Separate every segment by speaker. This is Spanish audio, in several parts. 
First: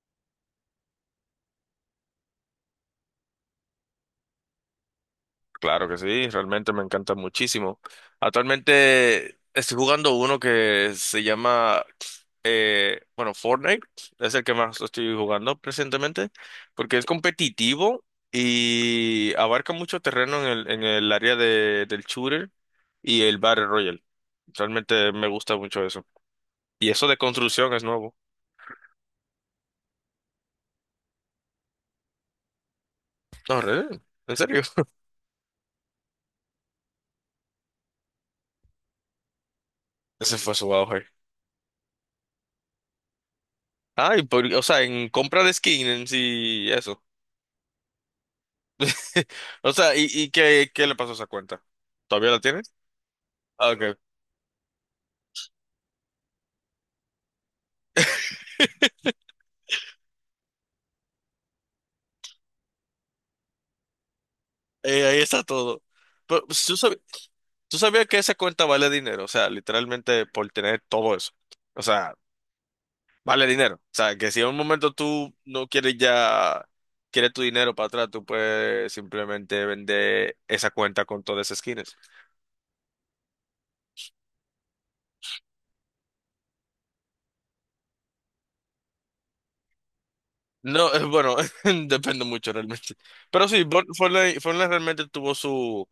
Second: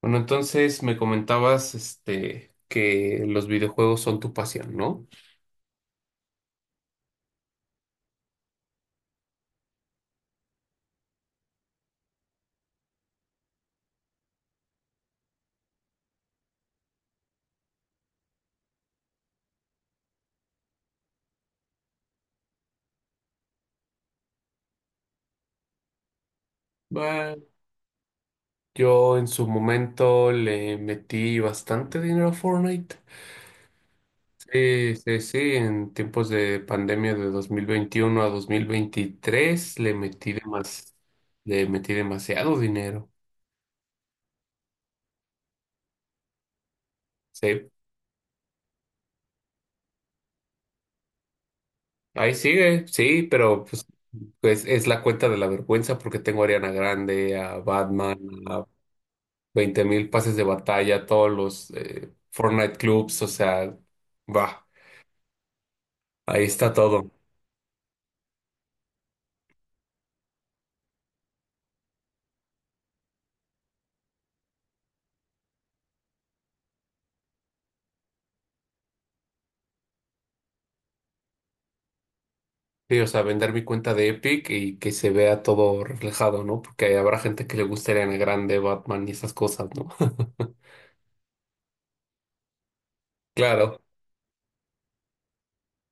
Speaker 1: Bueno, entonces me comentabas este, que los videojuegos son tu pasión, ¿no?
Speaker 2: Claro que sí, realmente me encanta muchísimo. Actualmente estoy jugando uno que se llama, bueno, Fortnite, es el que más estoy jugando presentemente, porque es competitivo y abarca mucho terreno en el área del shooter y el Battle Royale. Realmente me gusta mucho eso. Y eso de
Speaker 1: Bueno,
Speaker 2: construcción es nuevo.
Speaker 1: yo en su momento le metí bastante dinero a Fortnite.
Speaker 2: No, en serio.
Speaker 1: Sí, sí, sí, en tiempos de pandemia de 2021 a 2023 le metí
Speaker 2: Ese fue su auge.
Speaker 1: le metí demasiado dinero.
Speaker 2: Ah, y o sea, en compra de skin en sí, eso.
Speaker 1: Sí,
Speaker 2: O sea, ¿y qué le pasó a esa cuenta? ¿Todavía
Speaker 1: ahí
Speaker 2: la tienes?
Speaker 1: sigue, sí, pero
Speaker 2: Ah,
Speaker 1: pues,
Speaker 2: ok.
Speaker 1: pues es la cuenta de la vergüenza porque tengo a Ariana Grande, a Batman, 20.000 pases de batalla, todos los Fortnite clubs, o sea, va,
Speaker 2: Ahí está todo.
Speaker 1: ahí
Speaker 2: Pero pues,
Speaker 1: está
Speaker 2: tú sabías,
Speaker 1: todo.
Speaker 2: tú sabías que esa cuenta vale dinero, o sea, literalmente por tener todo eso. O sea, vale dinero. O sea, que si en un momento tú no quieres ya, quieres tu dinero para atrás, tú puedes simplemente vender esa cuenta con todas esas skins.
Speaker 1: Sí, o sea, vender mi cuenta de Epic y que se vea todo reflejado, ¿no? Porque habrá gente que le guste Ariana Grande, Batman y esas cosas, ¿no?
Speaker 2: No, bueno, depende mucho realmente. Pero sí,
Speaker 1: Claro,
Speaker 2: Fortnite realmente tuvo su,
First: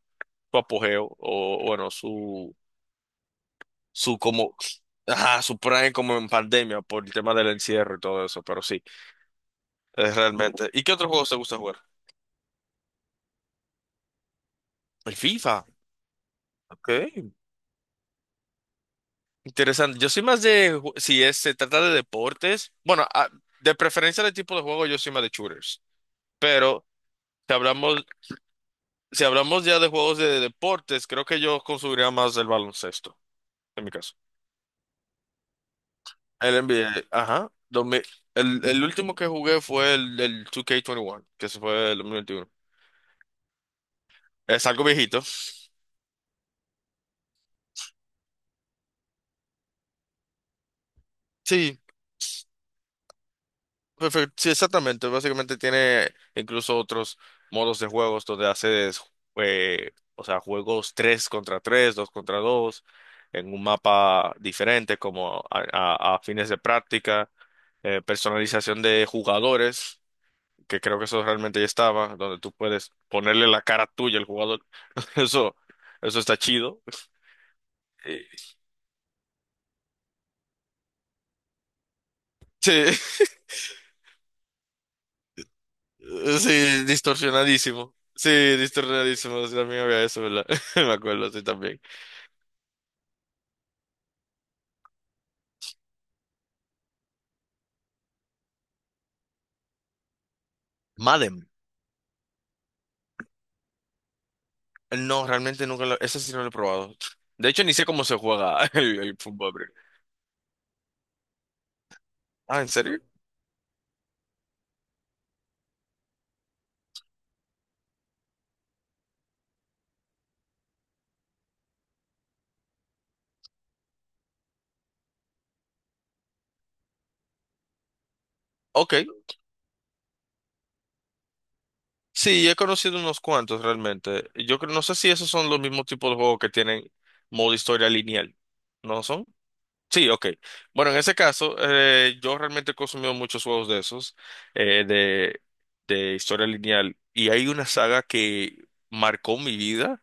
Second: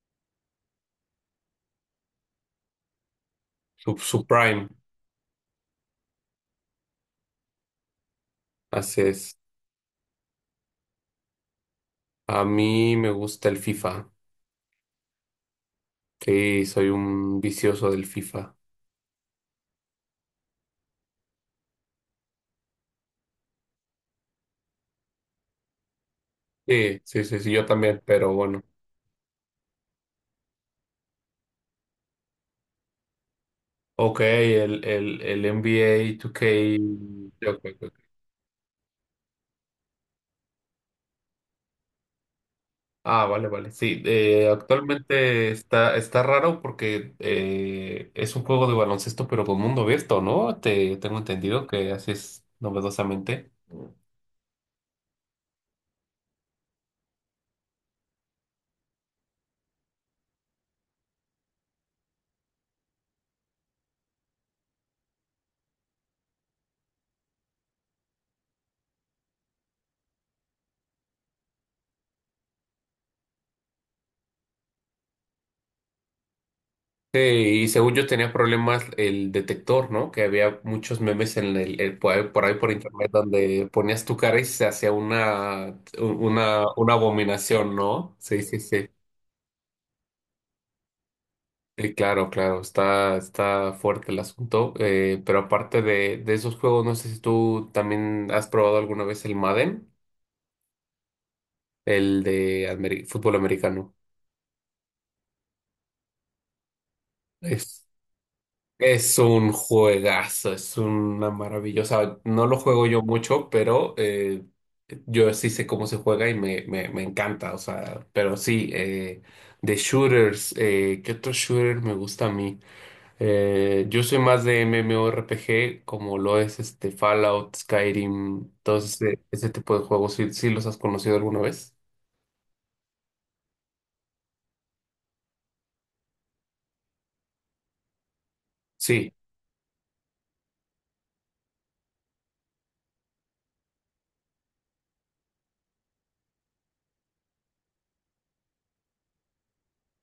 Speaker 2: su apogeo, o bueno, su
Speaker 1: su,
Speaker 2: su
Speaker 1: su
Speaker 2: como
Speaker 1: Prime,
Speaker 2: ajá, su prime como en pandemia por el tema del encierro y todo eso, pero sí,
Speaker 1: así es.
Speaker 2: es realmente. ¿Y qué otros juegos te gusta jugar?
Speaker 1: A mí me gusta el FIFA.
Speaker 2: El FIFA,
Speaker 1: Sí, soy
Speaker 2: ok,
Speaker 1: un vicioso del FIFA.
Speaker 2: interesante. Yo soy más de, si es, se trata de deportes, bueno, de preferencia de tipo de juego, yo soy más de shooters, pero
Speaker 1: Sí, sí, sí, sí,
Speaker 2: si
Speaker 1: yo también,
Speaker 2: hablamos,
Speaker 1: pero bueno.
Speaker 2: si hablamos ya de juegos de deportes, creo que yo consumiría más el baloncesto, en mi caso.
Speaker 1: Ok, el NBA 2K.
Speaker 2: El NBA, ajá,
Speaker 1: Ok, ok,
Speaker 2: 2000,
Speaker 1: ok.
Speaker 2: el último que jugué fue el 2K21, que se fue el 2021.
Speaker 1: Ah, vale, vale. Sí,
Speaker 2: Es algo viejito.
Speaker 1: actualmente está raro porque es un juego de baloncesto, pero con mundo abierto, ¿no? Tengo entendido
Speaker 2: Sí,
Speaker 1: que así es novedosamente.
Speaker 2: perfecto. Sí, exactamente. Básicamente tiene incluso otros modos de juegos donde haces, o sea, juegos 3 contra 3, 2 contra 2, en un mapa diferente, como a fines de práctica, personalización de jugadores, que creo que eso realmente ya estaba, donde tú puedes ponerle la cara tuya al jugador. Eso, eso está chido.
Speaker 1: Sí, y según yo
Speaker 2: Eh,
Speaker 1: tenía problemas el detector, ¿no? Que había muchos memes en por ahí por
Speaker 2: Sí,
Speaker 1: internet donde ponías tu cara y se hacía una, una,
Speaker 2: sí,
Speaker 1: una abominación,
Speaker 2: distorsionadísimo.
Speaker 1: ¿no?
Speaker 2: Sí,
Speaker 1: Sí, sí, sí.
Speaker 2: distorsionadísimo. Sí, también había eso, ¿verdad? Me acuerdo, sí, también.
Speaker 1: Claro, claro, está fuerte el asunto. Pero aparte de esos juegos, no sé si tú también has probado alguna vez el Madden,
Speaker 2: Madden.
Speaker 1: el de fútbol americano.
Speaker 2: No, realmente nunca lo... Ese sí no lo he probado. De hecho, ni sé
Speaker 1: Es,
Speaker 2: cómo se juega el
Speaker 1: es un
Speaker 2: fútbol, bro.
Speaker 1: juegazo, es una maravillosa. No lo
Speaker 2: Ah, ¿en
Speaker 1: juego
Speaker 2: serio?
Speaker 1: yo mucho, pero yo sí sé cómo se juega y me encanta. O sea, pero sí, de shooters, ¿qué otro shooter me gusta a mí? Yo soy más de MMORPG, como lo es este Fallout, Skyrim, todos
Speaker 2: Ok.
Speaker 1: ese tipo de juegos. ¿Sí, sí los has conocido alguna vez?
Speaker 2: Sí, he conocido unos cuantos realmente. No sé si esos son los mismos tipos de juegos que tienen modo historia lineal. ¿No
Speaker 1: Sí.
Speaker 2: son? Sí, ok. Bueno, en ese caso, yo realmente he consumido muchos juegos de esos, eh, de, de historia lineal. Y hay una saga que marcó mi vida,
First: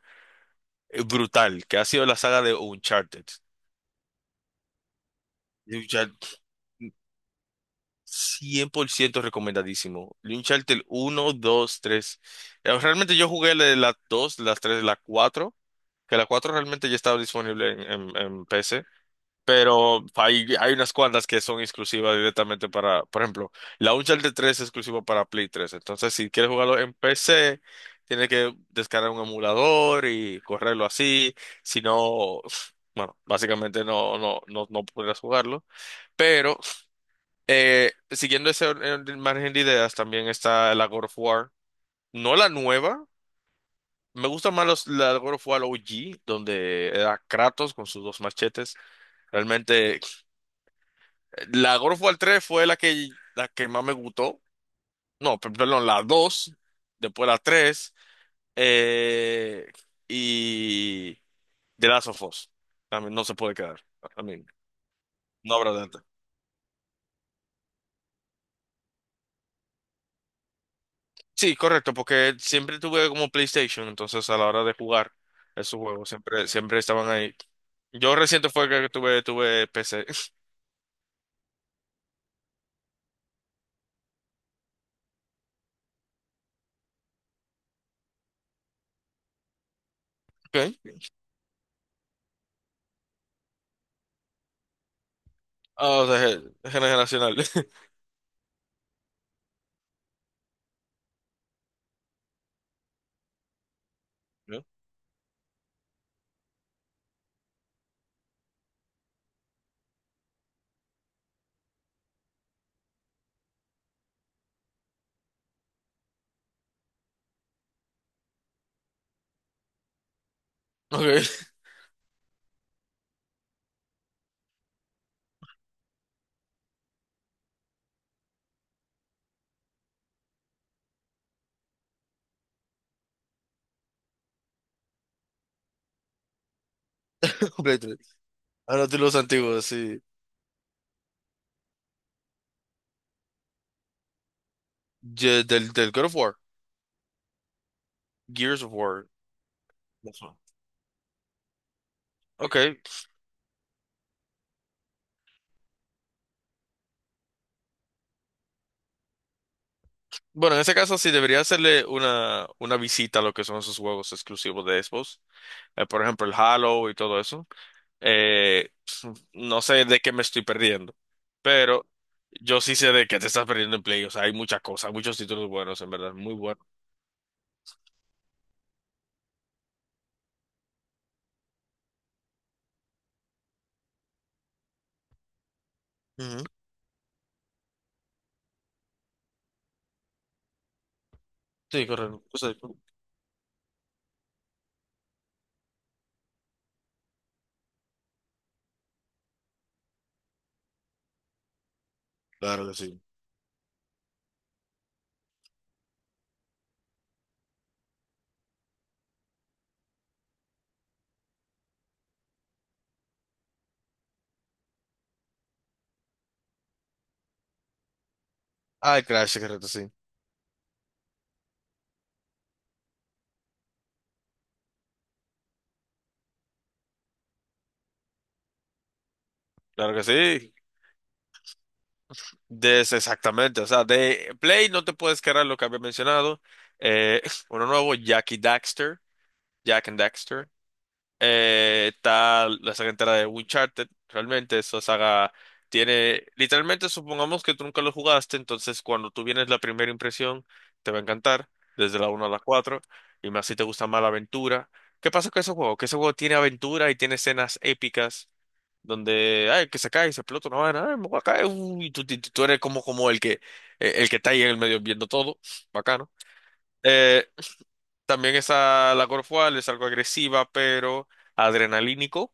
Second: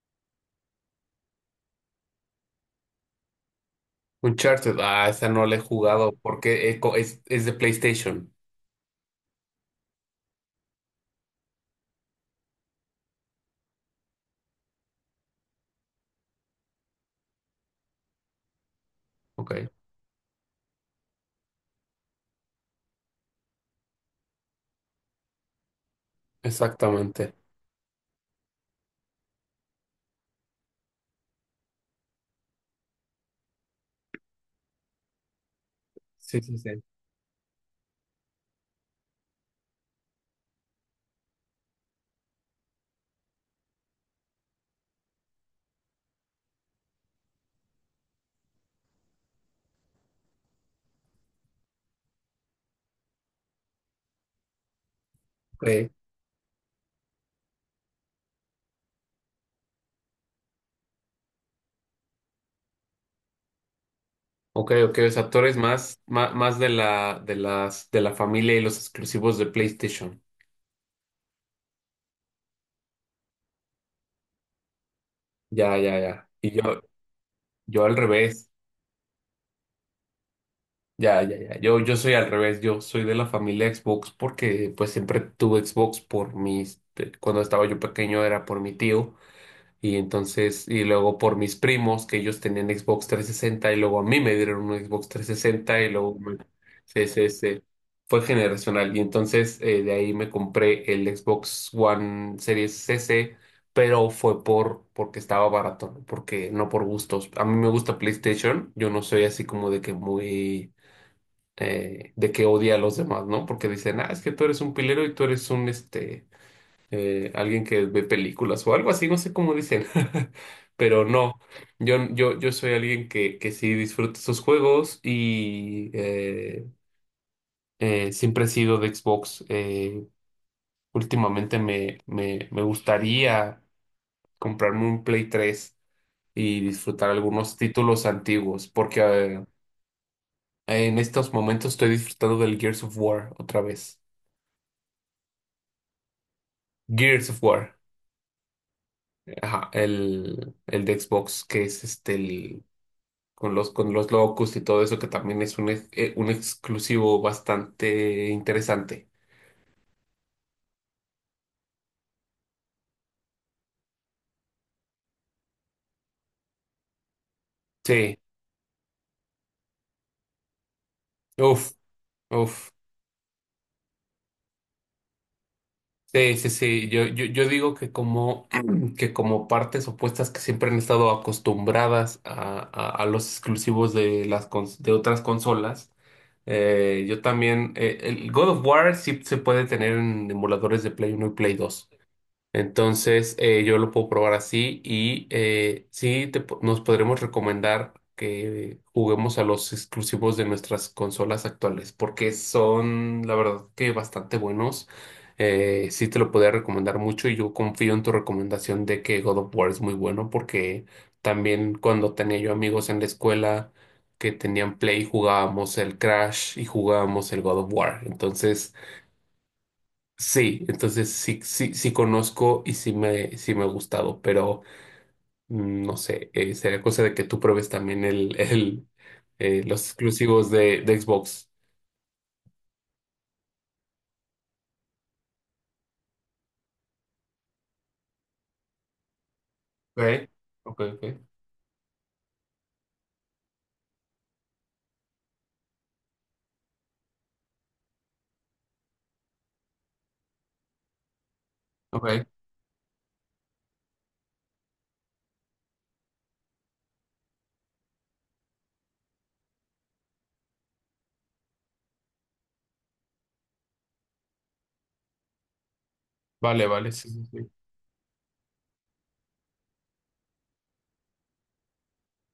Speaker 2: brutal, que ha sido la saga de Uncharted.
Speaker 1: Uncharted. Ah, esa no la he
Speaker 2: De
Speaker 1: jugado
Speaker 2: Uncharted.
Speaker 1: porque es de PlayStation.
Speaker 2: 100% recomendadísimo. Uncharted uno dos tres. Realmente yo jugué la de las 2, las 3, la 4, que la 4 realmente ya estaba disponible en PC,
Speaker 1: Ok,
Speaker 2: pero hay unas cuantas que son exclusivas directamente para, por ejemplo, la Uncharted tres es exclusiva para Play tres, entonces si quieres jugarlo en
Speaker 1: exactamente.
Speaker 2: PC, tienes que descargar un emulador y correrlo así, si no, bueno, básicamente no, no, no, no podrás jugarlo.
Speaker 1: Sí, sí,
Speaker 2: Pero
Speaker 1: sí.
Speaker 2: siguiendo ese margen de ideas, también está la God of War. No la nueva. Me gusta más la God of War OG, donde era Kratos con sus dos machetes. Realmente, la God of War 3 fue la que más me gustó. No, perdón,
Speaker 1: Ok,
Speaker 2: la dos, después la tres, eh, y The Last of Us. También no se puede quedar. I mean,
Speaker 1: ok, ok. O sea, tú
Speaker 2: no
Speaker 1: eres
Speaker 2: habrá de...
Speaker 1: más, más, más de la, de las, de la familia y los exclusivos de PlayStation.
Speaker 2: Sí, correcto, porque siempre tuve como PlayStation, entonces a la hora de jugar
Speaker 1: Ya,
Speaker 2: esos
Speaker 1: ya,
Speaker 2: juegos
Speaker 1: ya.
Speaker 2: siempre,
Speaker 1: Y
Speaker 2: siempre
Speaker 1: yo,
Speaker 2: estaban ahí.
Speaker 1: yo al
Speaker 2: Yo reciente
Speaker 1: revés.
Speaker 2: fue que tuve PC.
Speaker 1: Ya, ya, ya. Yo soy al revés. Yo soy de la familia Xbox porque pues siempre tuve Xbox por mis. Cuando estaba yo pequeño era por mi tío y entonces.
Speaker 2: Okay.
Speaker 1: Y luego por mis primos que ellos tenían Xbox 360 y luego a mí me dieron un Xbox 360 y
Speaker 2: Ah, o
Speaker 1: luego.
Speaker 2: sea,
Speaker 1: Sí, sí,
Speaker 2: generacional.
Speaker 1: sí. Fue generacional y entonces de ahí me compré el Xbox One Series S, pero fue
Speaker 2: ¿No?
Speaker 1: porque estaba barato, porque no por gustos. A mí me gusta PlayStation. Yo no soy así como de que muy de que odia a los demás, ¿no? Porque dicen, ah, es que tú eres un pilero y tú eres un, este, alguien que ve películas o algo así, no sé cómo dicen, pero
Speaker 2: Okay.
Speaker 1: no, yo soy alguien que sí disfruta sus juegos y siempre he sido de Xbox. Últimamente me gustaría comprarme un Play 3 y disfrutar algunos
Speaker 2: Play
Speaker 1: títulos
Speaker 2: 3.
Speaker 1: antiguos,
Speaker 2: Ahora tú los
Speaker 1: porque.
Speaker 2: antiguos, sí.
Speaker 1: En estos momentos estoy disfrutando del Gears of War otra vez.
Speaker 2: Del God of War.
Speaker 1: Gears of War,
Speaker 2: Gears of War.
Speaker 1: ajá,
Speaker 2: Eso.
Speaker 1: el de Xbox, que es este el,
Speaker 2: Okay.
Speaker 1: con los locos y todo eso, que también es un exclusivo bastante interesante.
Speaker 2: Bueno, en ese caso sí debería hacerle una visita a lo que son esos juegos exclusivos de Xbox. Por ejemplo, el Halo y todo eso.
Speaker 1: Sí,
Speaker 2: Eh, no sé de qué me estoy perdiendo,
Speaker 1: uff,
Speaker 2: pero yo
Speaker 1: uff.
Speaker 2: sí sé de qué te estás perdiendo en Play. O sea, hay muchas cosas, muchos títulos buenos, en verdad, muy
Speaker 1: Sí, sí,
Speaker 2: buenos.
Speaker 1: sí. Yo digo que como, que como partes opuestas que siempre han estado acostumbradas a los exclusivos de las de otras consolas.
Speaker 2: Ujú.
Speaker 1: Yo también, el God of War sí se puede tener en emuladores de Play 1 y Play
Speaker 2: Sí,
Speaker 1: Dos.
Speaker 2: correcto. O sea,
Speaker 1: Entonces, yo lo puedo probar así y sí nos podremos recomendar que juguemos a los exclusivos de nuestras consolas actuales, porque
Speaker 2: claro que sí.
Speaker 1: son, la verdad, que bastante buenos. Sí te lo podría recomendar mucho y yo confío en tu recomendación de que God of War es muy bueno, porque también cuando tenía yo amigos en la escuela que tenían Play, jugábamos el Crash y jugábamos el God of War. Entonces.
Speaker 2: Ah, el Crash, correcto, sí.
Speaker 1: Sí, entonces sí, sí, sí conozco y sí sí me ha gustado, pero no sé, sería cosa de que tú pruebes también el, el, los
Speaker 2: Claro que
Speaker 1: exclusivos
Speaker 2: sí.
Speaker 1: de Xbox.
Speaker 2: De ese exactamente. O sea, de Play no te puedes cargar lo que había mencionado. Eh, Uno nuevo, Jackie Daxter, Jack and
Speaker 1: Okay,
Speaker 2: Daxter.
Speaker 1: okay, okay,
Speaker 2: Está la saga entera de Uncharted. Realmente esa saga tiene, literalmente supongamos que tú nunca lo jugaste, entonces cuando tú vienes la primera impresión te va a encantar, desde la
Speaker 1: okay.
Speaker 2: uno a la cuatro, y más si te gusta más la aventura. ¿Qué pasa con ese juego? Que ese juego tiene aventura y tiene escenas épicas donde, ay, que se cae y se explota una vaina, ay, me voy a caer, uy, y tú, tú eres como el que está ahí en el medio viendo todo, bacano.
Speaker 1: Vale, vale, sí, sí,
Speaker 2: Eh,
Speaker 1: sí.
Speaker 2: También esa, la God of War es algo agresiva, pero adrenalínico.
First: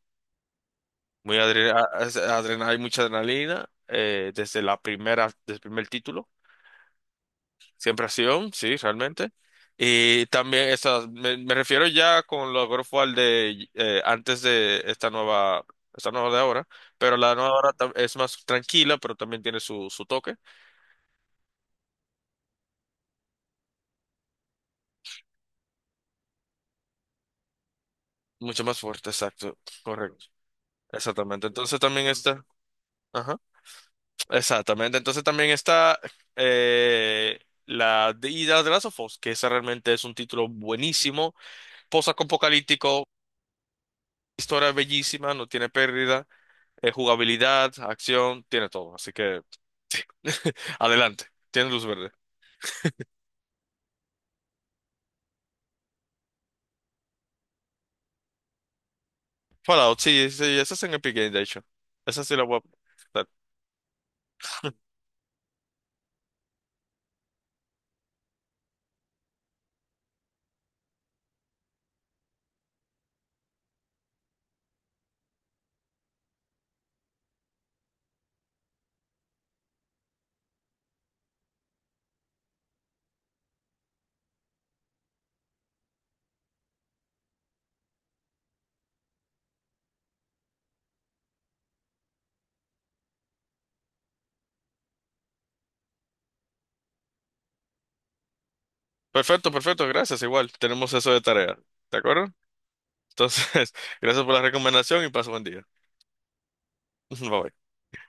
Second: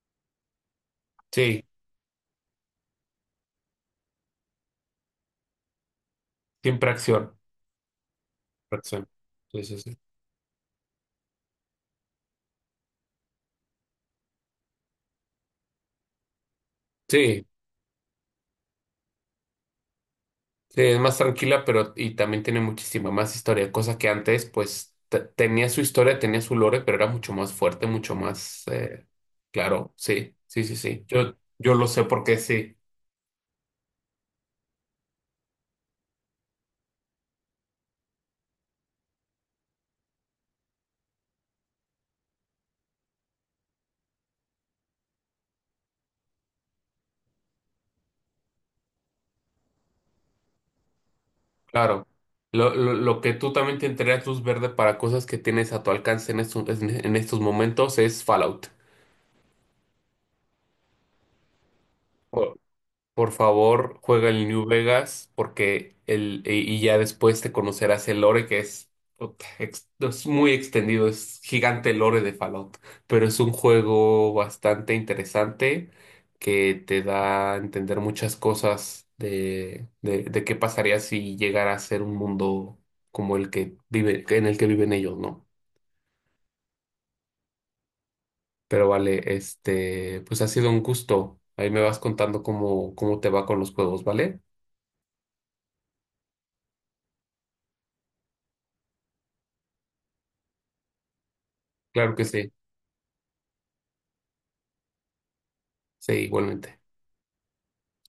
Speaker 2: Muy
Speaker 1: Sí,
Speaker 2: adre- a- adrena- Hay mucha adrenalina desde la primera, desde el primer título.
Speaker 1: siempre acción,
Speaker 2: Siempre acción, sí,
Speaker 1: acción.
Speaker 2: realmente.
Speaker 1: Sí, sí, sí.
Speaker 2: Y también esas, me refiero ya con los God of War de antes de esta nueva de ahora, pero la
Speaker 1: Sí,
Speaker 2: nueva ahora es más tranquila, pero también tiene su toque,
Speaker 1: sí, es más tranquila, pero y también tiene muchísima más historia, cosa que antes, pues, tenía su historia, tenía su lore, pero era mucho más fuerte, mucho más,
Speaker 2: mucho más fuerte, exacto,
Speaker 1: claro,
Speaker 2: correcto.
Speaker 1: sí, sí, sí, sí. Yo,
Speaker 2: Exactamente.
Speaker 1: yo
Speaker 2: Entonces
Speaker 1: lo sé
Speaker 2: también
Speaker 1: porque
Speaker 2: está,
Speaker 1: sí,
Speaker 2: ajá, exactamente. Entonces también está eh, la de, y la de Last of Us, que esa realmente es un título buenísimo post-apocalíptico, historia bellísima, no tiene pérdida, jugabilidad, acción, tiene todo. Así que adelante, tiene luz
Speaker 1: claro.
Speaker 2: verde.
Speaker 1: Lo que tú también te entregas luz verde para cosas que tienes a tu alcance en estos momentos es Fallout.
Speaker 2: Fallout, sí, sí, esa es en Epic Games, de hecho. Esa sí la voy a...
Speaker 1: Por favor, juega el New Vegas porque el, y ya después te conocerás el lore que es, puta, es muy extendido, es gigante el lore de Fallout, pero es un juego bastante interesante que te da a entender muchas cosas de qué pasaría si llegara a ser un mundo como el que vive, en el que viven ellos, ¿no? Pero vale, este, pues ha sido un gusto. Ahí me vas contando cómo te va con los juegos, ¿vale?
Speaker 2: Perfecto, perfecto, gracias, igual. Tenemos eso de tarea, ¿de
Speaker 1: Claro que
Speaker 2: acuerdo?
Speaker 1: sí.
Speaker 2: Entonces, gracias por la recomendación y paso buen día.
Speaker 1: Sí, igualmente.
Speaker 2: Bye bye.